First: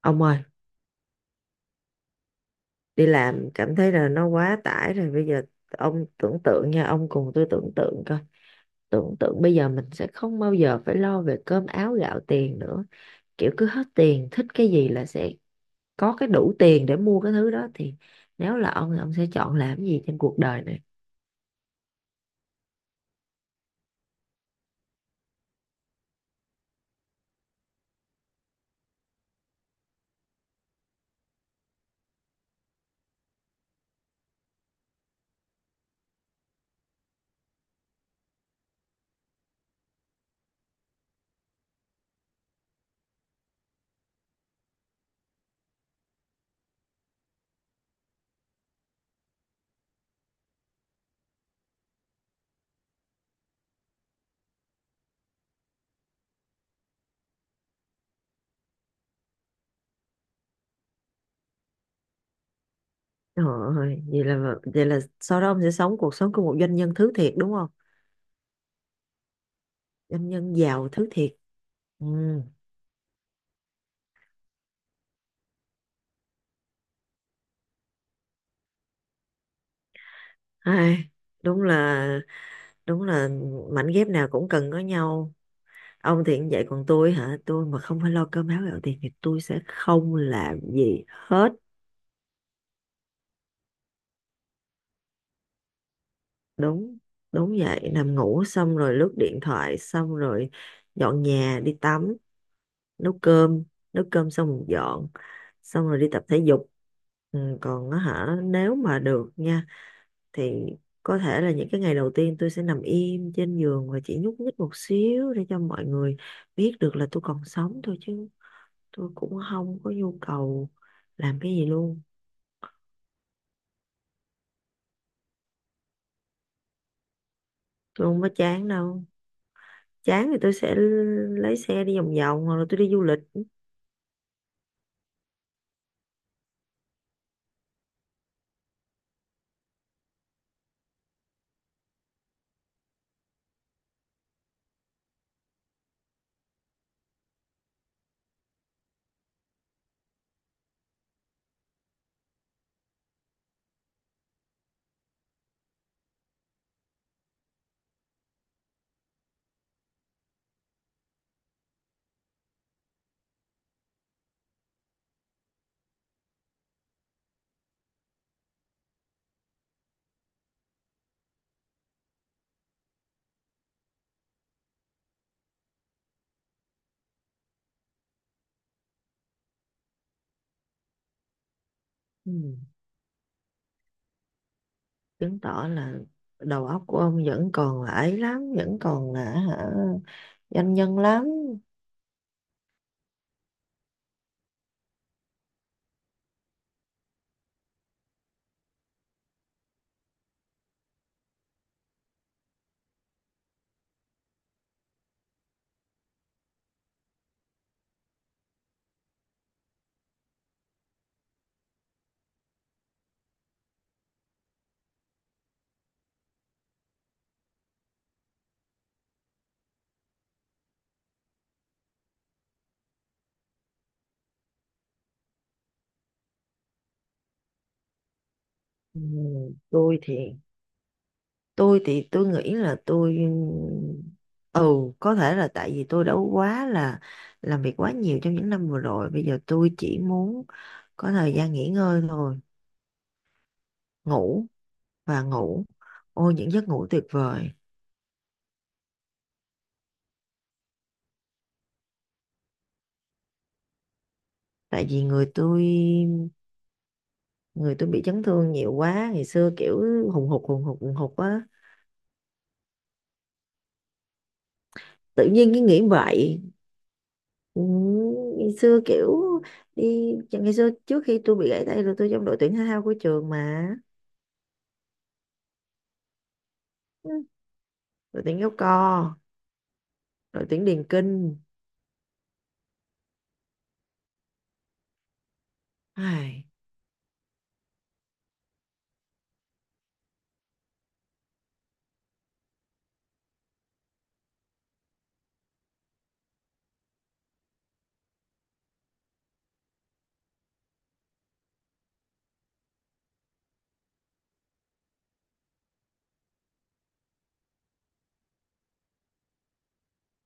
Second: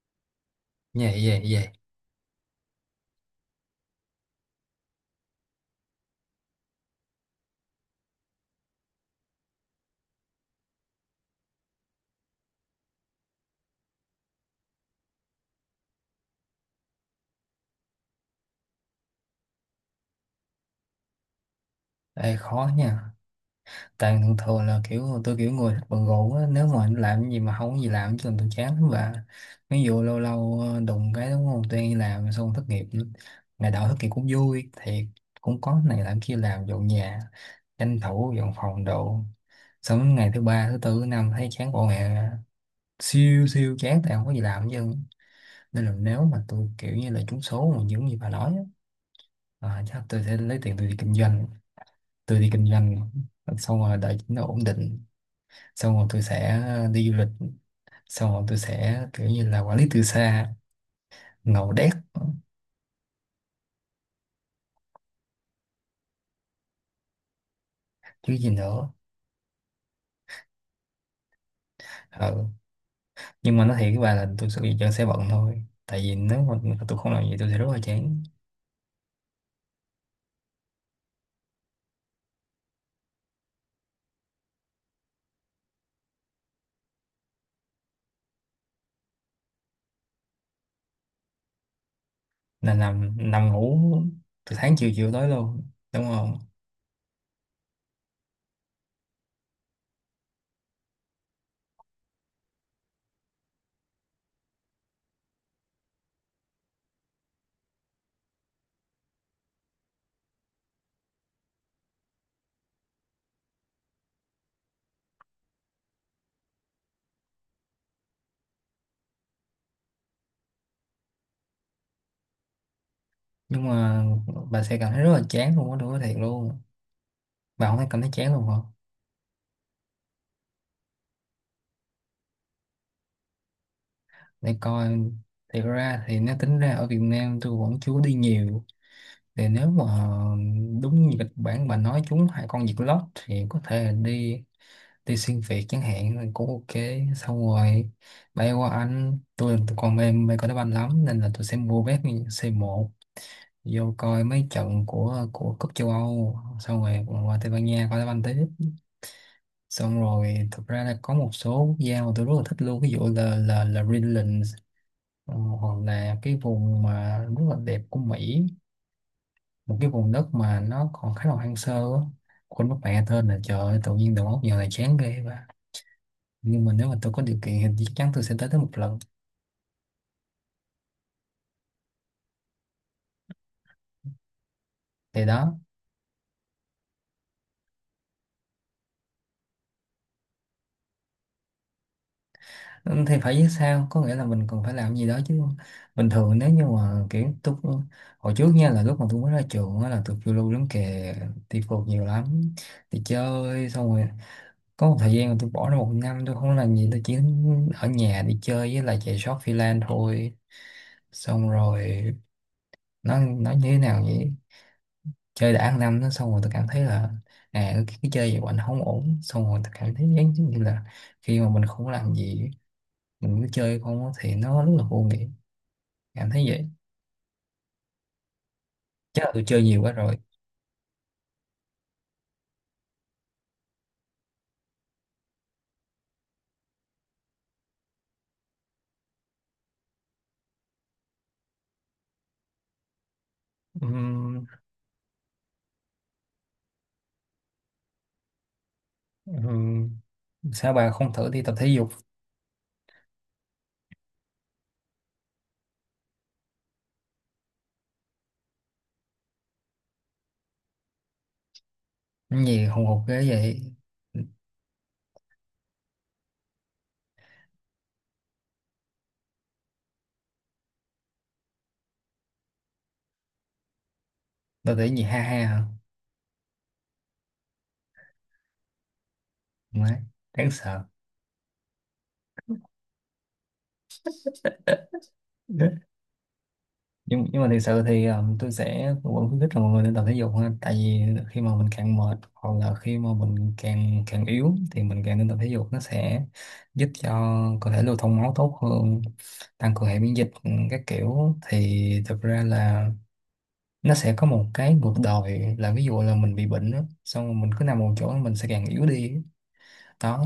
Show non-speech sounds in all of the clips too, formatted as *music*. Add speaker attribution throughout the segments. Speaker 1: Ông ơi,
Speaker 2: Vậy vậy vậy
Speaker 1: đi làm cảm thấy là nó quá tải rồi. Bây giờ ông tưởng tượng nha, ông cùng tôi tưởng tượng coi. Tưởng tượng bây giờ mình sẽ không bao giờ phải lo về cơm áo gạo tiền nữa. Kiểu cứ hết tiền, thích cái gì là sẽ có cái đủ tiền để mua cái thứ đó. Thì nếu là ông sẽ chọn làm cái gì trên cuộc đời này?
Speaker 2: Ê, khó nha. Tại thường thường là kiểu tôi kiểu người thích bận rộn á. Nếu mà anh làm cái gì mà không có gì làm chứ tôi chán lắm bà. Ví dụ lâu lâu đụng cái đúng không. Tôi đi làm xong thất nghiệp nữa. Ngày đầu thất nghiệp cũng vui. Thiệt cũng có này làm kia làm dọn nhà. Tranh thủ dọn phòng đồ. Xong đến ngày thứ ba thứ tư thứ năm thấy chán bộ mẹ. Siêu siêu chán tại không có gì làm hết chứ. Nên là nếu mà tôi kiểu như là trúng số mà những gì bà nói á, chắc tôi sẽ lấy tiền tôi đi kinh doanh, tôi đi kinh doanh xong rồi đợi nó ổn định, xong rồi tôi sẽ đi du lịch, xong rồi tôi sẽ kiểu như là quản lý từ xa. Ngầu đét.
Speaker 1: Rồi ơi, vậy là sau đó ông sẽ sống cuộc sống của một doanh nhân thứ thiệt đúng không?
Speaker 2: Chứ gì nữa.
Speaker 1: Doanh nhân giàu thứ thiệt. Ừ.
Speaker 2: Ừ. Nhưng mà nói thiệt với bà là tôi sẽ bị chân sẽ bận thôi, tại vì nếu mà tôi không làm gì tôi sẽ rất là chán.
Speaker 1: Ai, đúng là đúng là mảnh ghép nào cũng cần có nhau. Ông thì cũng vậy, còn tôi hả, tôi mà không phải lo cơm áo gạo tiền thì tôi sẽ không làm gì hết.
Speaker 2: Nên nằm nằm ngủ từ sáng chiều chiều tối luôn đúng không.
Speaker 1: Đúng đúng vậy, nằm ngủ xong rồi lướt điện thoại, xong rồi dọn nhà, đi tắm, nấu cơm. Nấu cơm xong rồi dọn, xong rồi đi tập thể dục. Ừ, còn á hả, nếu mà được nha thì có thể là những cái ngày đầu tiên tôi sẽ nằm im trên giường và chỉ nhúc nhích một xíu để cho mọi người biết được là tôi còn sống thôi, chứ tôi cũng không có nhu cầu làm cái gì luôn.
Speaker 2: Nhưng mà bà sẽ cảm thấy rất là chán luôn á, tôi nói thiệt luôn. Bà không thấy cảm
Speaker 1: Tôi
Speaker 2: thấy
Speaker 1: không có
Speaker 2: chán luôn
Speaker 1: chán
Speaker 2: không.
Speaker 1: đâu, chán thì tôi sẽ lấy xe đi vòng vòng hoặc là tôi đi du lịch.
Speaker 2: Để coi, thì ra thì nó tính ra ở Việt Nam tôi vẫn chưa có đi nhiều. Thì nếu mà đúng như kịch bản bà nói chúng hai con diệt lót thì có thể là đi, đi xuyên Việt chẳng hạn là cũng ok. Xong rồi bay qua Anh, tôi còn mê mê coi đá banh lắm, nên là tôi sẽ mua vé C1 vô coi mấy trận của cúp châu Âu, xong rồi còn qua Tây Ban Nha coi đá banh tiếp. Xong rồi thực ra là có một số quốc gia mà tôi rất là thích luôn, ví dụ là Greenland, hoặc là cái vùng mà rất là đẹp của Mỹ, một cái vùng đất mà nó còn khá là hoang sơ á. Quên mất mẹ tên là, trời ơi, tự nhiên đầu óc giờ này chán ghê quá. Nhưng mà nếu mà tôi có điều kiện thì chắc chắn tôi sẽ tới tới một lần.
Speaker 1: Ừ.
Speaker 2: Thì
Speaker 1: Chứng
Speaker 2: đó.
Speaker 1: tỏ là đầu óc của ông vẫn còn là ấy lắm, vẫn còn là hả, doanh nhân lắm.
Speaker 2: Ừ, thì phải chứ sao, có nghĩa là mình còn phải làm gì đó chứ. Bình thường nếu như mà kiểu tôi hồi trước nha, là lúc mà tôi mới ra trường á là tôi phiêu lưu lắm kìa. Đi phượt nhiều lắm. Đi chơi xong rồi có một thời gian mà tôi bỏ ra một năm tôi không làm gì, tôi chỉ ở nhà đi chơi với lại chạy short freelance thôi. Xong rồi nó như thế nào vậy. Chơi đã ăn năm nó xong rồi tôi cảm thấy là, à cái chơi vậy của anh không ổn. Xong rồi tôi cảm thấy giống như là khi mà mình không làm gì, mình cứ chơi không á thì nó rất là vô nghĩa. Cảm thấy vậy.
Speaker 1: Ừ.
Speaker 2: Chắc là tôi chơi nhiều quá
Speaker 1: tôi
Speaker 2: rồi.
Speaker 1: thì tôi thì tôi nghĩ là tôi, ừ có thể là tại vì tôi đã quá là làm việc quá nhiều trong những năm vừa rồi, bây giờ tôi chỉ muốn có thời gian nghỉ ngơi thôi.
Speaker 2: Ừm.
Speaker 1: Ngủ và ngủ, ôi những giấc ngủ tuyệt vời.
Speaker 2: ừm, sao bà không thử đi tập thể dục.
Speaker 1: Tại vì người tôi, người tôi bị chấn thương nhiều quá, ngày xưa kiểu hùng hục hùng hục hùng hục á.
Speaker 2: Cái gì hùng hục ghê vậy.
Speaker 1: Tự nhiên cái nghĩ vậy. Ừ, ngày xưa kiểu đi, ngày xưa trước khi tôi bị gãy tay là tôi trong đội tuyển thể thao của trường mà.
Speaker 2: Tập thể gì ha ha hả.
Speaker 1: Ừ, đội tuyển kéo co,
Speaker 2: Má,
Speaker 1: đội
Speaker 2: đáng
Speaker 1: tuyển
Speaker 2: sợ.
Speaker 1: điền kinh. Ai,
Speaker 2: Nhưng mà thực sự thì tôi sẽ vẫn khuyến khích là mọi người nên tập thể dục ha, tại vì khi mà mình càng mệt hoặc là khi mà mình càng càng yếu thì mình càng nên tập thể dục, nó sẽ giúp cho cơ thể lưu thông máu tốt hơn, tăng cường hệ miễn dịch, ừ, các kiểu. Thì thực ra là nó sẽ có một cái ngược đòi, là ví dụ là mình bị bệnh đó, xong rồi mình cứ nằm một chỗ mình sẽ càng yếu đi. Đó,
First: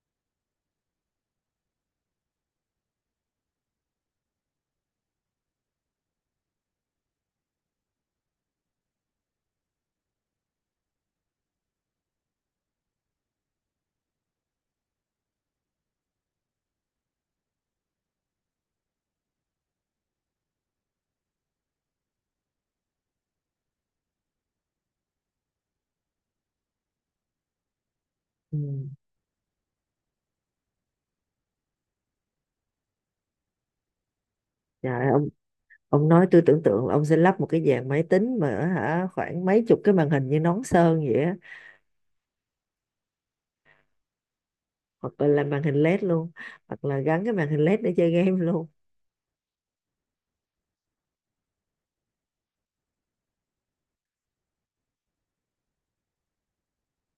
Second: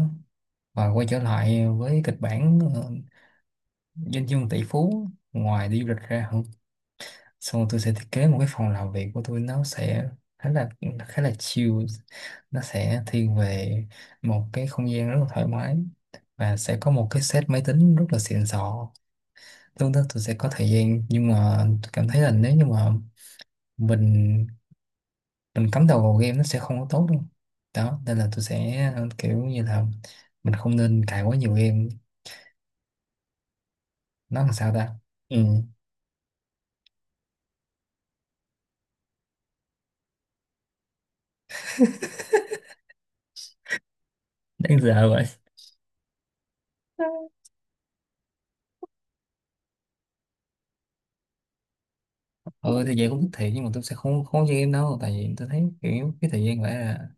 Speaker 2: và quay trở lại với kịch bản doanh nhân tỷ phú, ngoài đi du lịch ra. Ừ. Xong tôi sẽ thiết kế một cái phòng làm việc của tôi, nó sẽ khá là chill, nó sẽ thiên về một cái không gian rất là thoải mái, và sẽ có một cái set máy tính rất là xịn sò. Lúc đó tôi sẽ có thời gian, nhưng mà tôi cảm thấy là nếu như mà mình mình cắm đầu vào game nó sẽ không có tốt đâu. Đó nên là tôi
Speaker 1: ừ.
Speaker 2: sẽ kiểu như là mình không nên cài quá nhiều game. Nó làm sao
Speaker 1: Trời
Speaker 2: ta.
Speaker 1: ơi, ông
Speaker 2: Ừ.
Speaker 1: ông nói tôi tưởng tượng là ông sẽ lắp một cái dàn máy tính mà hả, khoảng mấy chục cái màn hình như nón sơn vậy á,
Speaker 2: Đáng sợ
Speaker 1: hoặc
Speaker 2: vậy.
Speaker 1: là làm màn hình LED luôn, hoặc là gắn cái màn hình LED để chơi game luôn.
Speaker 2: Ừ thì vậy cũng thích thiệt, nhưng mà tôi sẽ không không chơi game đâu, tại vì tôi thấy kiểu cái thời gian vậy là,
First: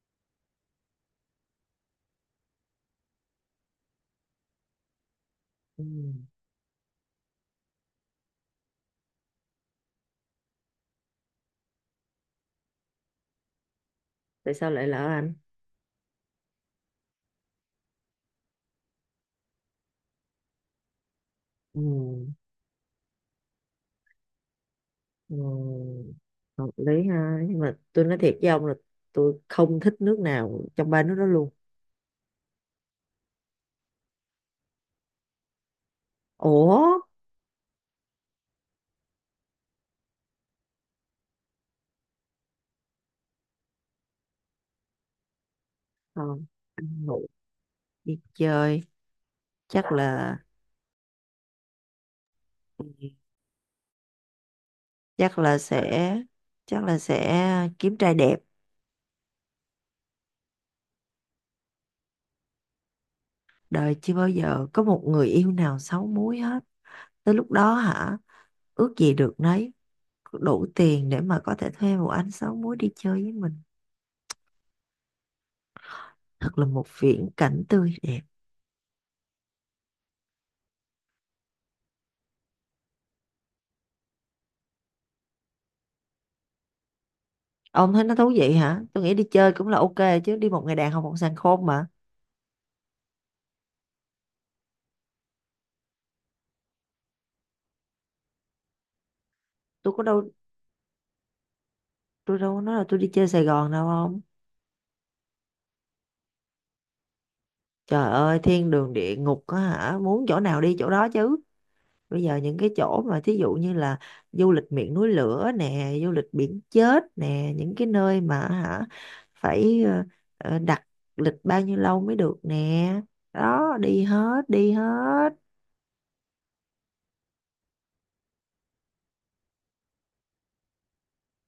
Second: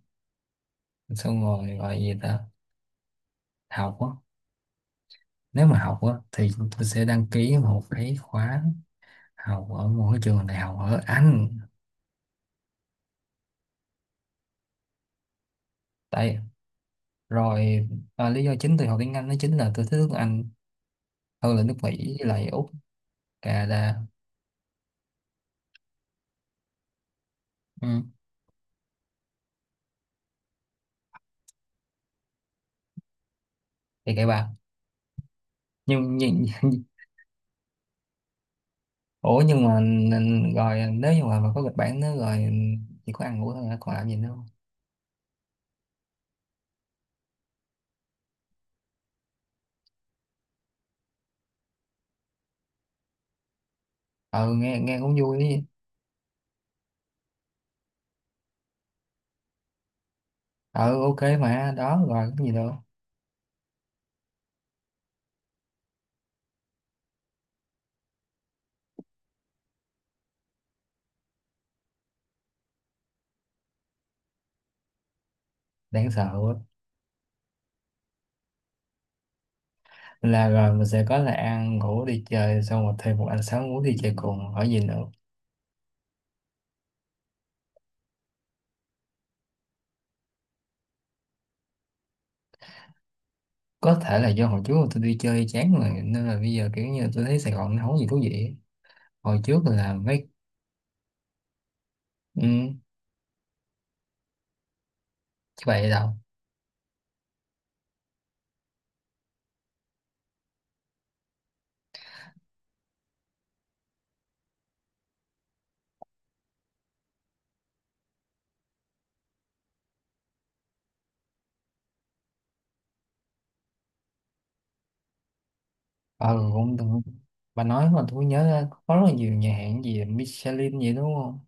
Speaker 2: xong rồi gọi gì ta, học á. Nếu mà
Speaker 1: Ừ.
Speaker 2: học á thì tôi sẽ đăng ký một cái khóa học ở một cái trường đại học ở Anh.
Speaker 1: Tại sao lại lỡ Anh?
Speaker 2: Tại, rồi lý do chính tôi học tiếng Anh đó chính là tôi thích nước Anh hơn là nước
Speaker 1: Ừ.
Speaker 2: Mỹ với lại Úc, Canada.
Speaker 1: Ừ, hợp lý ha, nhưng mà
Speaker 2: Ừ.
Speaker 1: tôi nói thiệt với ông là tôi không thích nước nào trong ba nước đó luôn.
Speaker 2: Thì kệ bà. Nhưng
Speaker 1: Ủa,
Speaker 2: *laughs* ủa nhưng mà rồi nếu như mà có kịch bản nữa rồi. Chỉ có ăn ngủ thôi hả? Còn làm gì nữa không.
Speaker 1: không? Ăn ngủ đi chơi, chắc là,
Speaker 2: Ừ, nghe nghe cũng vui
Speaker 1: chắc là
Speaker 2: đi.
Speaker 1: sẽ, chắc là sẽ kiếm trai đẹp.
Speaker 2: Ừ ok mà đó rồi cái gì đâu.
Speaker 1: Đời chưa bao giờ có một người yêu nào xấu múi hết. Tới lúc đó hả, ước gì được nấy, đủ tiền để mà có thể thuê một anh xấu múi đi chơi với mình.
Speaker 2: Đáng sợ.
Speaker 1: Thật là một viễn cảnh tươi đẹp.
Speaker 2: Là rồi mình sẽ có là ăn ngủ đi chơi xong rồi thêm một anh sáu muốn đi chơi cùng, hỏi gì nữa.
Speaker 1: Ông thấy nó thú vị hả? Tôi nghĩ đi chơi cũng là ok, chứ đi một ngày đàn học một sàn khôn mà.
Speaker 2: Có thể là do hồi trước tôi đi chơi chán rồi nên là bây giờ kiểu như tôi thấy Sài Gòn nó không có gì thú vị ấy. Hồi trước
Speaker 1: Tôi
Speaker 2: là
Speaker 1: có
Speaker 2: mấy.
Speaker 1: đâu, tôi đâu có
Speaker 2: Ừ,
Speaker 1: nói là tôi đi chơi Sài Gòn đâu không?
Speaker 2: chứ vậy đâu.
Speaker 1: Trời ơi, thiên đường địa ngục á hả? Muốn chỗ nào đi chỗ đó chứ. Bây giờ những cái chỗ mà thí dụ như là du lịch miệng núi lửa nè, du lịch biển chết nè, những cái nơi mà hả, phải đặt lịch bao nhiêu lâu mới được nè. Đó, đi hết, đi hết.
Speaker 2: Ờ cũng đúng. Bà nói mà tôi nhớ ra có rất là nhiều nhà hàng gì Michelin vậy đúng không.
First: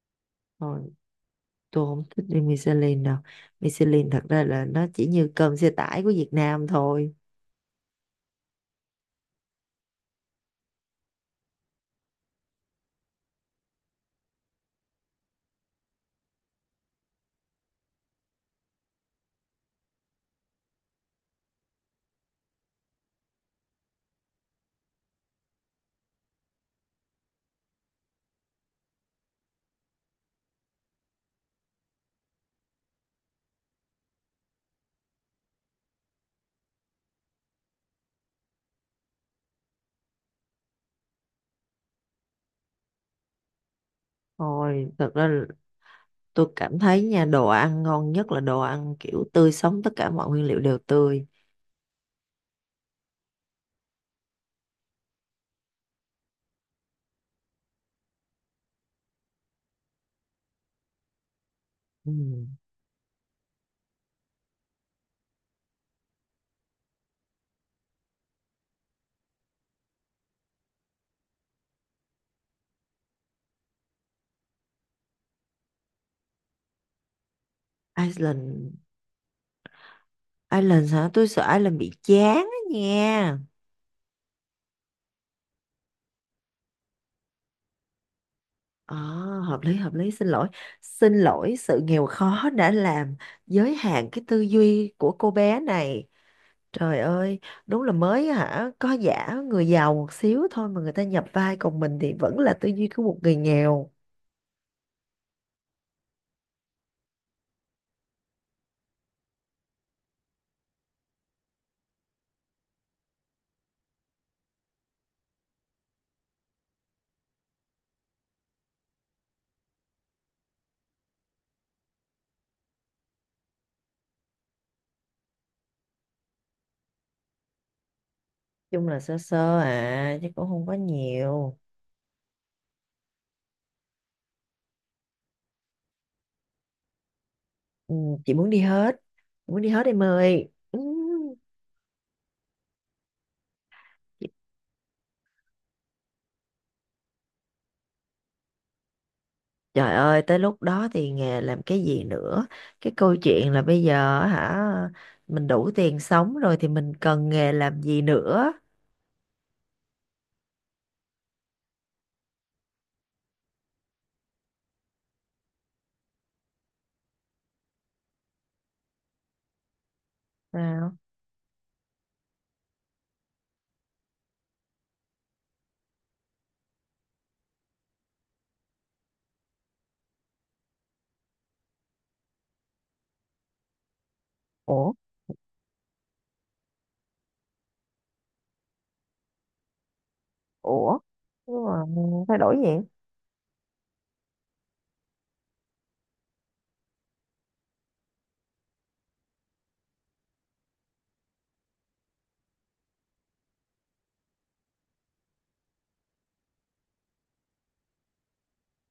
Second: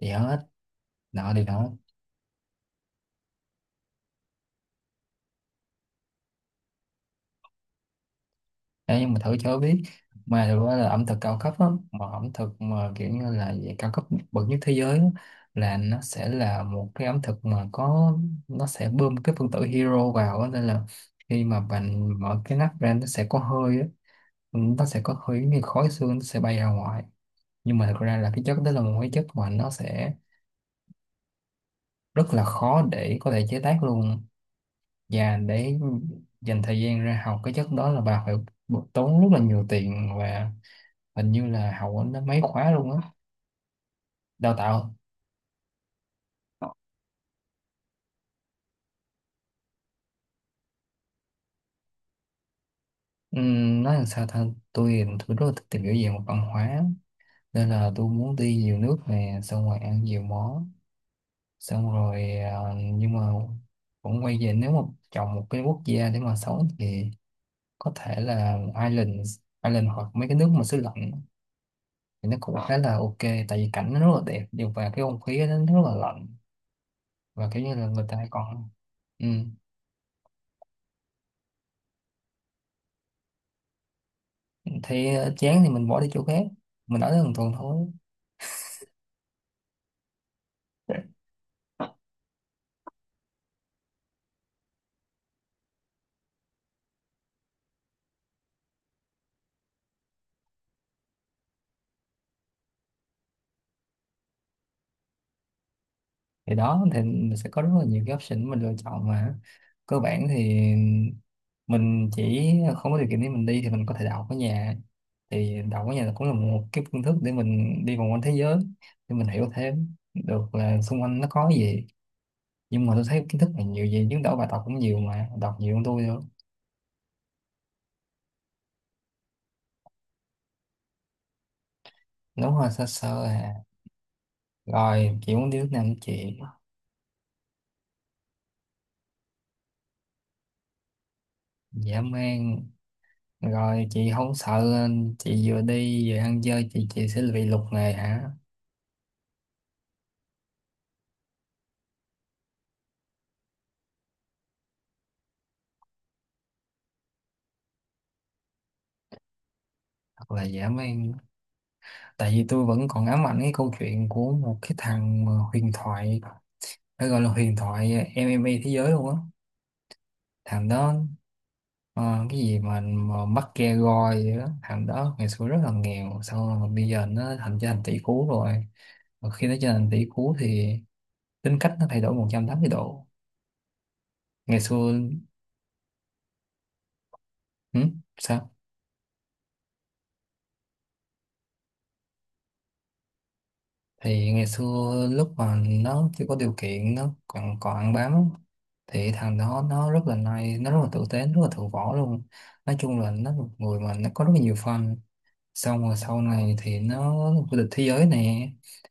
Speaker 2: Thì hết
Speaker 1: Rồi,
Speaker 2: nọ thì đó.
Speaker 1: tôi không thích đi Michelin đâu, Michelin thật ra là nó chỉ như cơm xe tải của Việt Nam thôi.
Speaker 2: Đấy, nhưng mà thử cho biết. Mà thực ra là ẩm thực cao cấp á, mà ẩm thực mà kiểu như là về cao cấp bậc nhất thế giới á, là nó sẽ là một cái ẩm thực mà có, nó sẽ bơm cái phân tử hero vào á, nên là khi mà bạn mở cái nắp ra nó sẽ có hơi á, nó sẽ có hơi như khói xương, nó sẽ bay ra ngoài. Nhưng mà thực ra là cái chất đó là một cái chất mà nó sẽ rất là khó để có thể chế tác luôn. Và để dành thời gian ra học cái chất đó là bà phải tốn rất là nhiều tiền, và hình như là học ở nó mấy khóa luôn á, đào
Speaker 1: Thôi,
Speaker 2: tạo.
Speaker 1: thật ra là tôi cảm thấy nha, đồ ăn ngon nhất là đồ ăn kiểu tươi sống, tất cả mọi nguyên liệu đều tươi.
Speaker 2: Nói làm sao ta. Tôi rất là thích tìm hiểu về một văn hóa, nên là tôi muốn đi nhiều nước nè, xong rồi ăn nhiều món, xong
Speaker 1: Ừ.
Speaker 2: rồi à. Nhưng mà cũng quay về, nếu mà chọn một cái quốc gia để mà sống thì có thể là Ireland, hoặc mấy cái nước mà xứ lạnh thì nó cũng khá là ok, tại vì cảnh nó rất là đẹp điều, và cái không khí nó rất là lạnh, và kiểu như là người ta còn,
Speaker 1: Iceland
Speaker 2: ừ,
Speaker 1: Iceland hả, tôi sợ Iceland bị chán á nha.
Speaker 2: thấy chán thì mình bỏ đi chỗ khác, mình ở đó một tuần thôi.
Speaker 1: À, hợp lý hợp lý, xin lỗi, xin lỗi sự nghèo khó đã làm giới hạn cái tư duy của cô bé này. Trời ơi, đúng là mới hả, có giả người giàu một xíu thôi mà người ta nhập vai còn mình thì vẫn là tư duy của một người nghèo.
Speaker 2: Thì đó thì mình sẽ có rất là nhiều cái option mình lựa chọn mà. Cơ bản thì mình chỉ không có điều kiện để mình đi thì mình có thể đậu ở nhà. Thì đậu ở nhà là cũng là một cái phương thức để mình đi vòng quanh thế giới, để mình hiểu thêm được là xung quanh nó có gì. Nhưng mà tôi thấy kiến thức là nhiều gì chứ, đậu bài tập cũng nhiều mà đọc nhiều hơn tôi nữa.
Speaker 1: Chung là sơ sơ à, chứ cũng không có nhiều.
Speaker 2: Đúng rồi sơ sơ à. Rồi chị muốn đi nước nào nữa chị.
Speaker 1: Ừ, chị muốn đi hết, muốn đi hết em ơi. Ừ.
Speaker 2: Dã man. Rồi chị không sợ chị vừa đi vừa ăn chơi chị sẽ bị lục nghề hả.
Speaker 1: Trời ơi, tới lúc đó thì nghề làm cái gì nữa? Cái câu chuyện là bây giờ hả, mình đủ tiền sống rồi thì mình cần nghề làm gì nữa?
Speaker 2: Hoặc là giảm em. Tại vì tôi vẫn còn ám ảnh cái câu chuyện của một cái thằng mà huyền thoại, phải gọi là huyền thoại MMA thế giới luôn á, thằng đó
Speaker 1: Sao?
Speaker 2: ờ, cái gì mà McGregor gì đó. Thằng đó ngày xưa rất là nghèo, sau rồi bây giờ nó thành trở thành tỷ phú rồi, và khi nó trở thành tỷ phú thì tính cách nó thay đổi 180°. Ngày
Speaker 1: Ủa.
Speaker 2: xưa ừ? Sao.
Speaker 1: Ủa, nhưng mà thay đổi gì?
Speaker 2: Thì ngày xưa lúc mà nó chưa có điều kiện nó còn còn ăn bám á, thì thằng đó nó rất là nice, nó rất là tử tế, rất là thượng võ luôn. Nói chung là nó là một người mà nó có rất là nhiều fan. Xong rồi sau này thì nó vô địch thế giới nè,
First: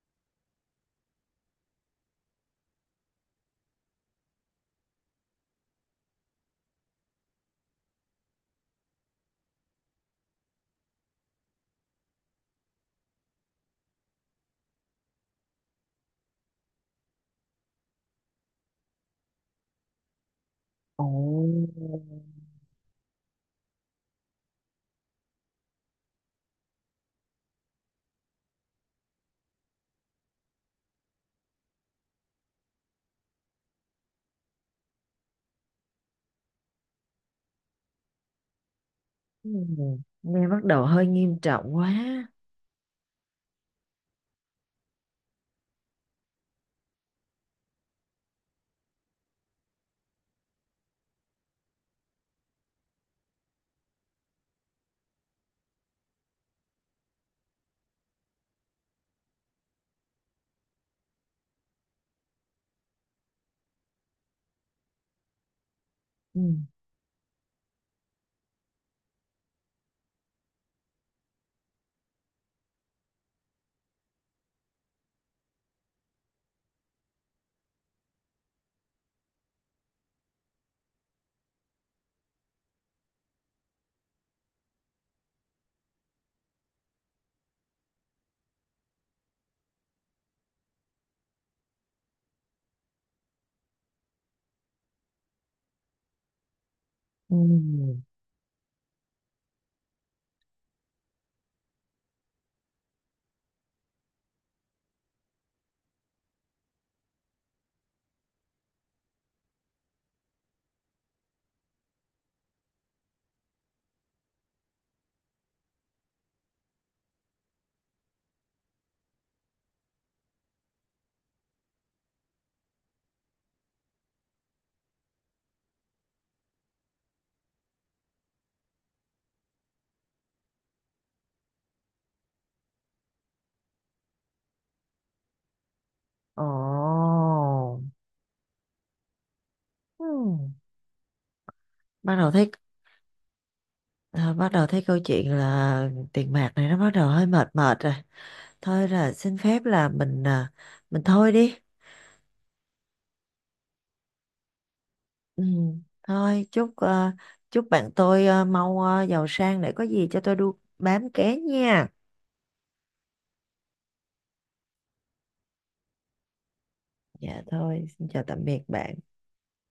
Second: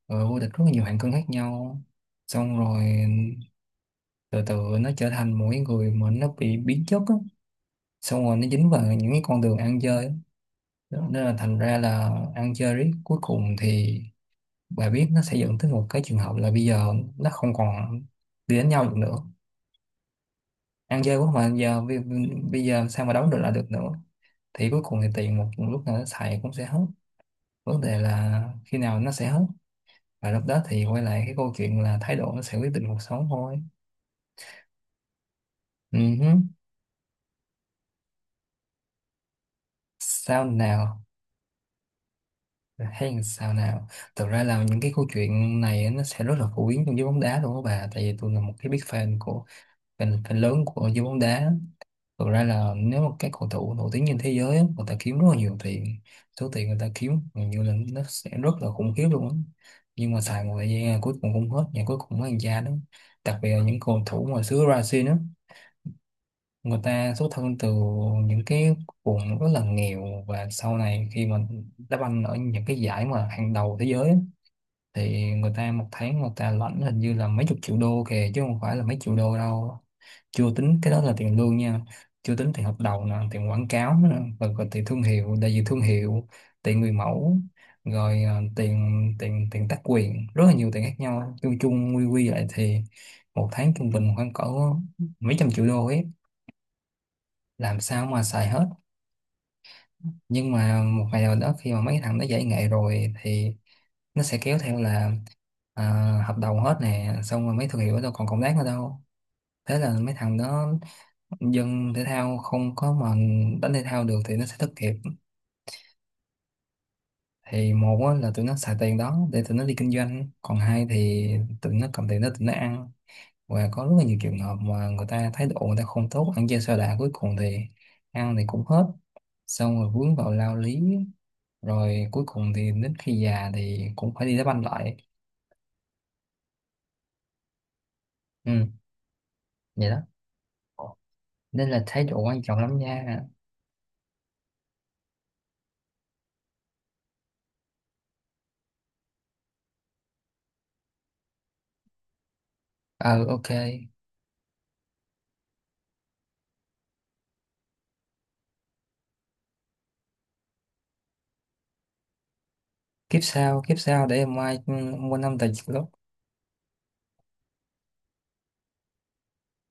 Speaker 2: rồi vô địch rất là nhiều hạng cân khác nhau. Xong rồi từ từ nó trở thành một cái người mà nó bị biến chất á. Xong rồi nó dính vào những cái con đường ăn chơi á. Nên là thành ra là ăn chơi riết cuối cùng thì, bà biết nó sẽ dẫn tới một cái trường hợp là bây giờ nó không còn đi đánh nhau được nữa. Ăn
Speaker 1: Ồ.
Speaker 2: chơi quá mà giờ bây giờ sao mà đấu được là được nữa. Thì cuối cùng thì tiền một lúc nào nó xài cũng sẽ hết. Vấn đề là khi nào nó sẽ hết, và lúc đó thì quay lại cái câu chuyện là thái độ nó sẽ quyết định cuộc sống thôi. Ừ hứ.
Speaker 1: ừm,
Speaker 2: Sao
Speaker 1: nghe bắt đầu
Speaker 2: nào.
Speaker 1: hơi nghiêm trọng quá.
Speaker 2: Hay là sao nào. Thực ra là những cái câu chuyện này nó sẽ rất là phổ biến trong giới bóng đá luôn đó bà, tại vì tôi là một cái big fan của fan lớn của giới bóng đá. Thực ra là nếu mà các cầu thủ nổi tiếng trên thế giới á, người ta kiếm rất là nhiều tiền. Số tiền người ta kiếm gần như là nó sẽ rất là khủng khiếp luôn á. Nhưng mà xài một thời gian là cuối cùng không hết và cuối cùng mới ăn ra đó. Đặc biệt là những cầu thủ mà xứ Brazil đó,
Speaker 1: Ừm,
Speaker 2: người ta xuất thân từ những cái vùng rất là nghèo, và sau này khi mà đá banh ở những cái giải mà hàng đầu thế giới á, thì người ta một tháng người ta lãnh hình như là mấy chục triệu đô kìa chứ không phải là mấy triệu đô đâu. Chưa tính cái đó là tiền lương nha. Chưa tính tiền hợp đồng nè, tiền quảng cáo nè, rồi còn tiền thương hiệu, đại diện thương hiệu, tiền người mẫu, rồi tiền tiền tiền tác quyền, rất là nhiều tiền khác nhau. Chung chung quy quy lại thì một tháng trung bình khoảng cỡ mấy trăm triệu đô ấy. Làm
Speaker 1: ừm.
Speaker 2: sao mà xài hết. Nhưng mà một ngày nào đó khi mà mấy thằng nó giải nghệ rồi thì nó sẽ kéo theo là, à, hợp đồng hết nè, xong rồi mấy thương hiệu đâu còn cộng tác nữa đâu. Thế là mấy thằng đó, dân thể thao không có mà đánh thể thao được thì nó sẽ thất nghiệp. Thì một á, là tụi nó xài tiền đó để tụi nó đi kinh doanh, còn hai thì tụi nó cầm tiền đó tụi nó ăn. Và có rất là nhiều trường hợp mà người ta thái độ người ta không tốt ăn chơi sa đọa, cuối cùng thì ăn thì cũng hết, xong rồi vướng vào lao lý, rồi cuối cùng thì đến khi già thì cũng phải đi đá banh lại.
Speaker 1: Ồ.
Speaker 2: Ừ, vậy đó.
Speaker 1: ừm,
Speaker 2: Nên là thái
Speaker 1: bắt
Speaker 2: độ
Speaker 1: đầu
Speaker 2: quan
Speaker 1: thấy
Speaker 2: trọng lắm nha.
Speaker 1: bắt đầu thấy câu chuyện là tiền bạc này nó bắt đầu hơi mệt mệt rồi. Thôi là xin phép là mình thôi đi.
Speaker 2: Ờ ok.
Speaker 1: Ừ. Thôi chúc bạn tôi mau giàu sang để có gì cho tôi đu bám ké nha.
Speaker 2: Kiếp sau để em mai, ừ, mua năm tờ giật lốt
Speaker 1: Dạ thôi, xin chào tạm biệt bạn.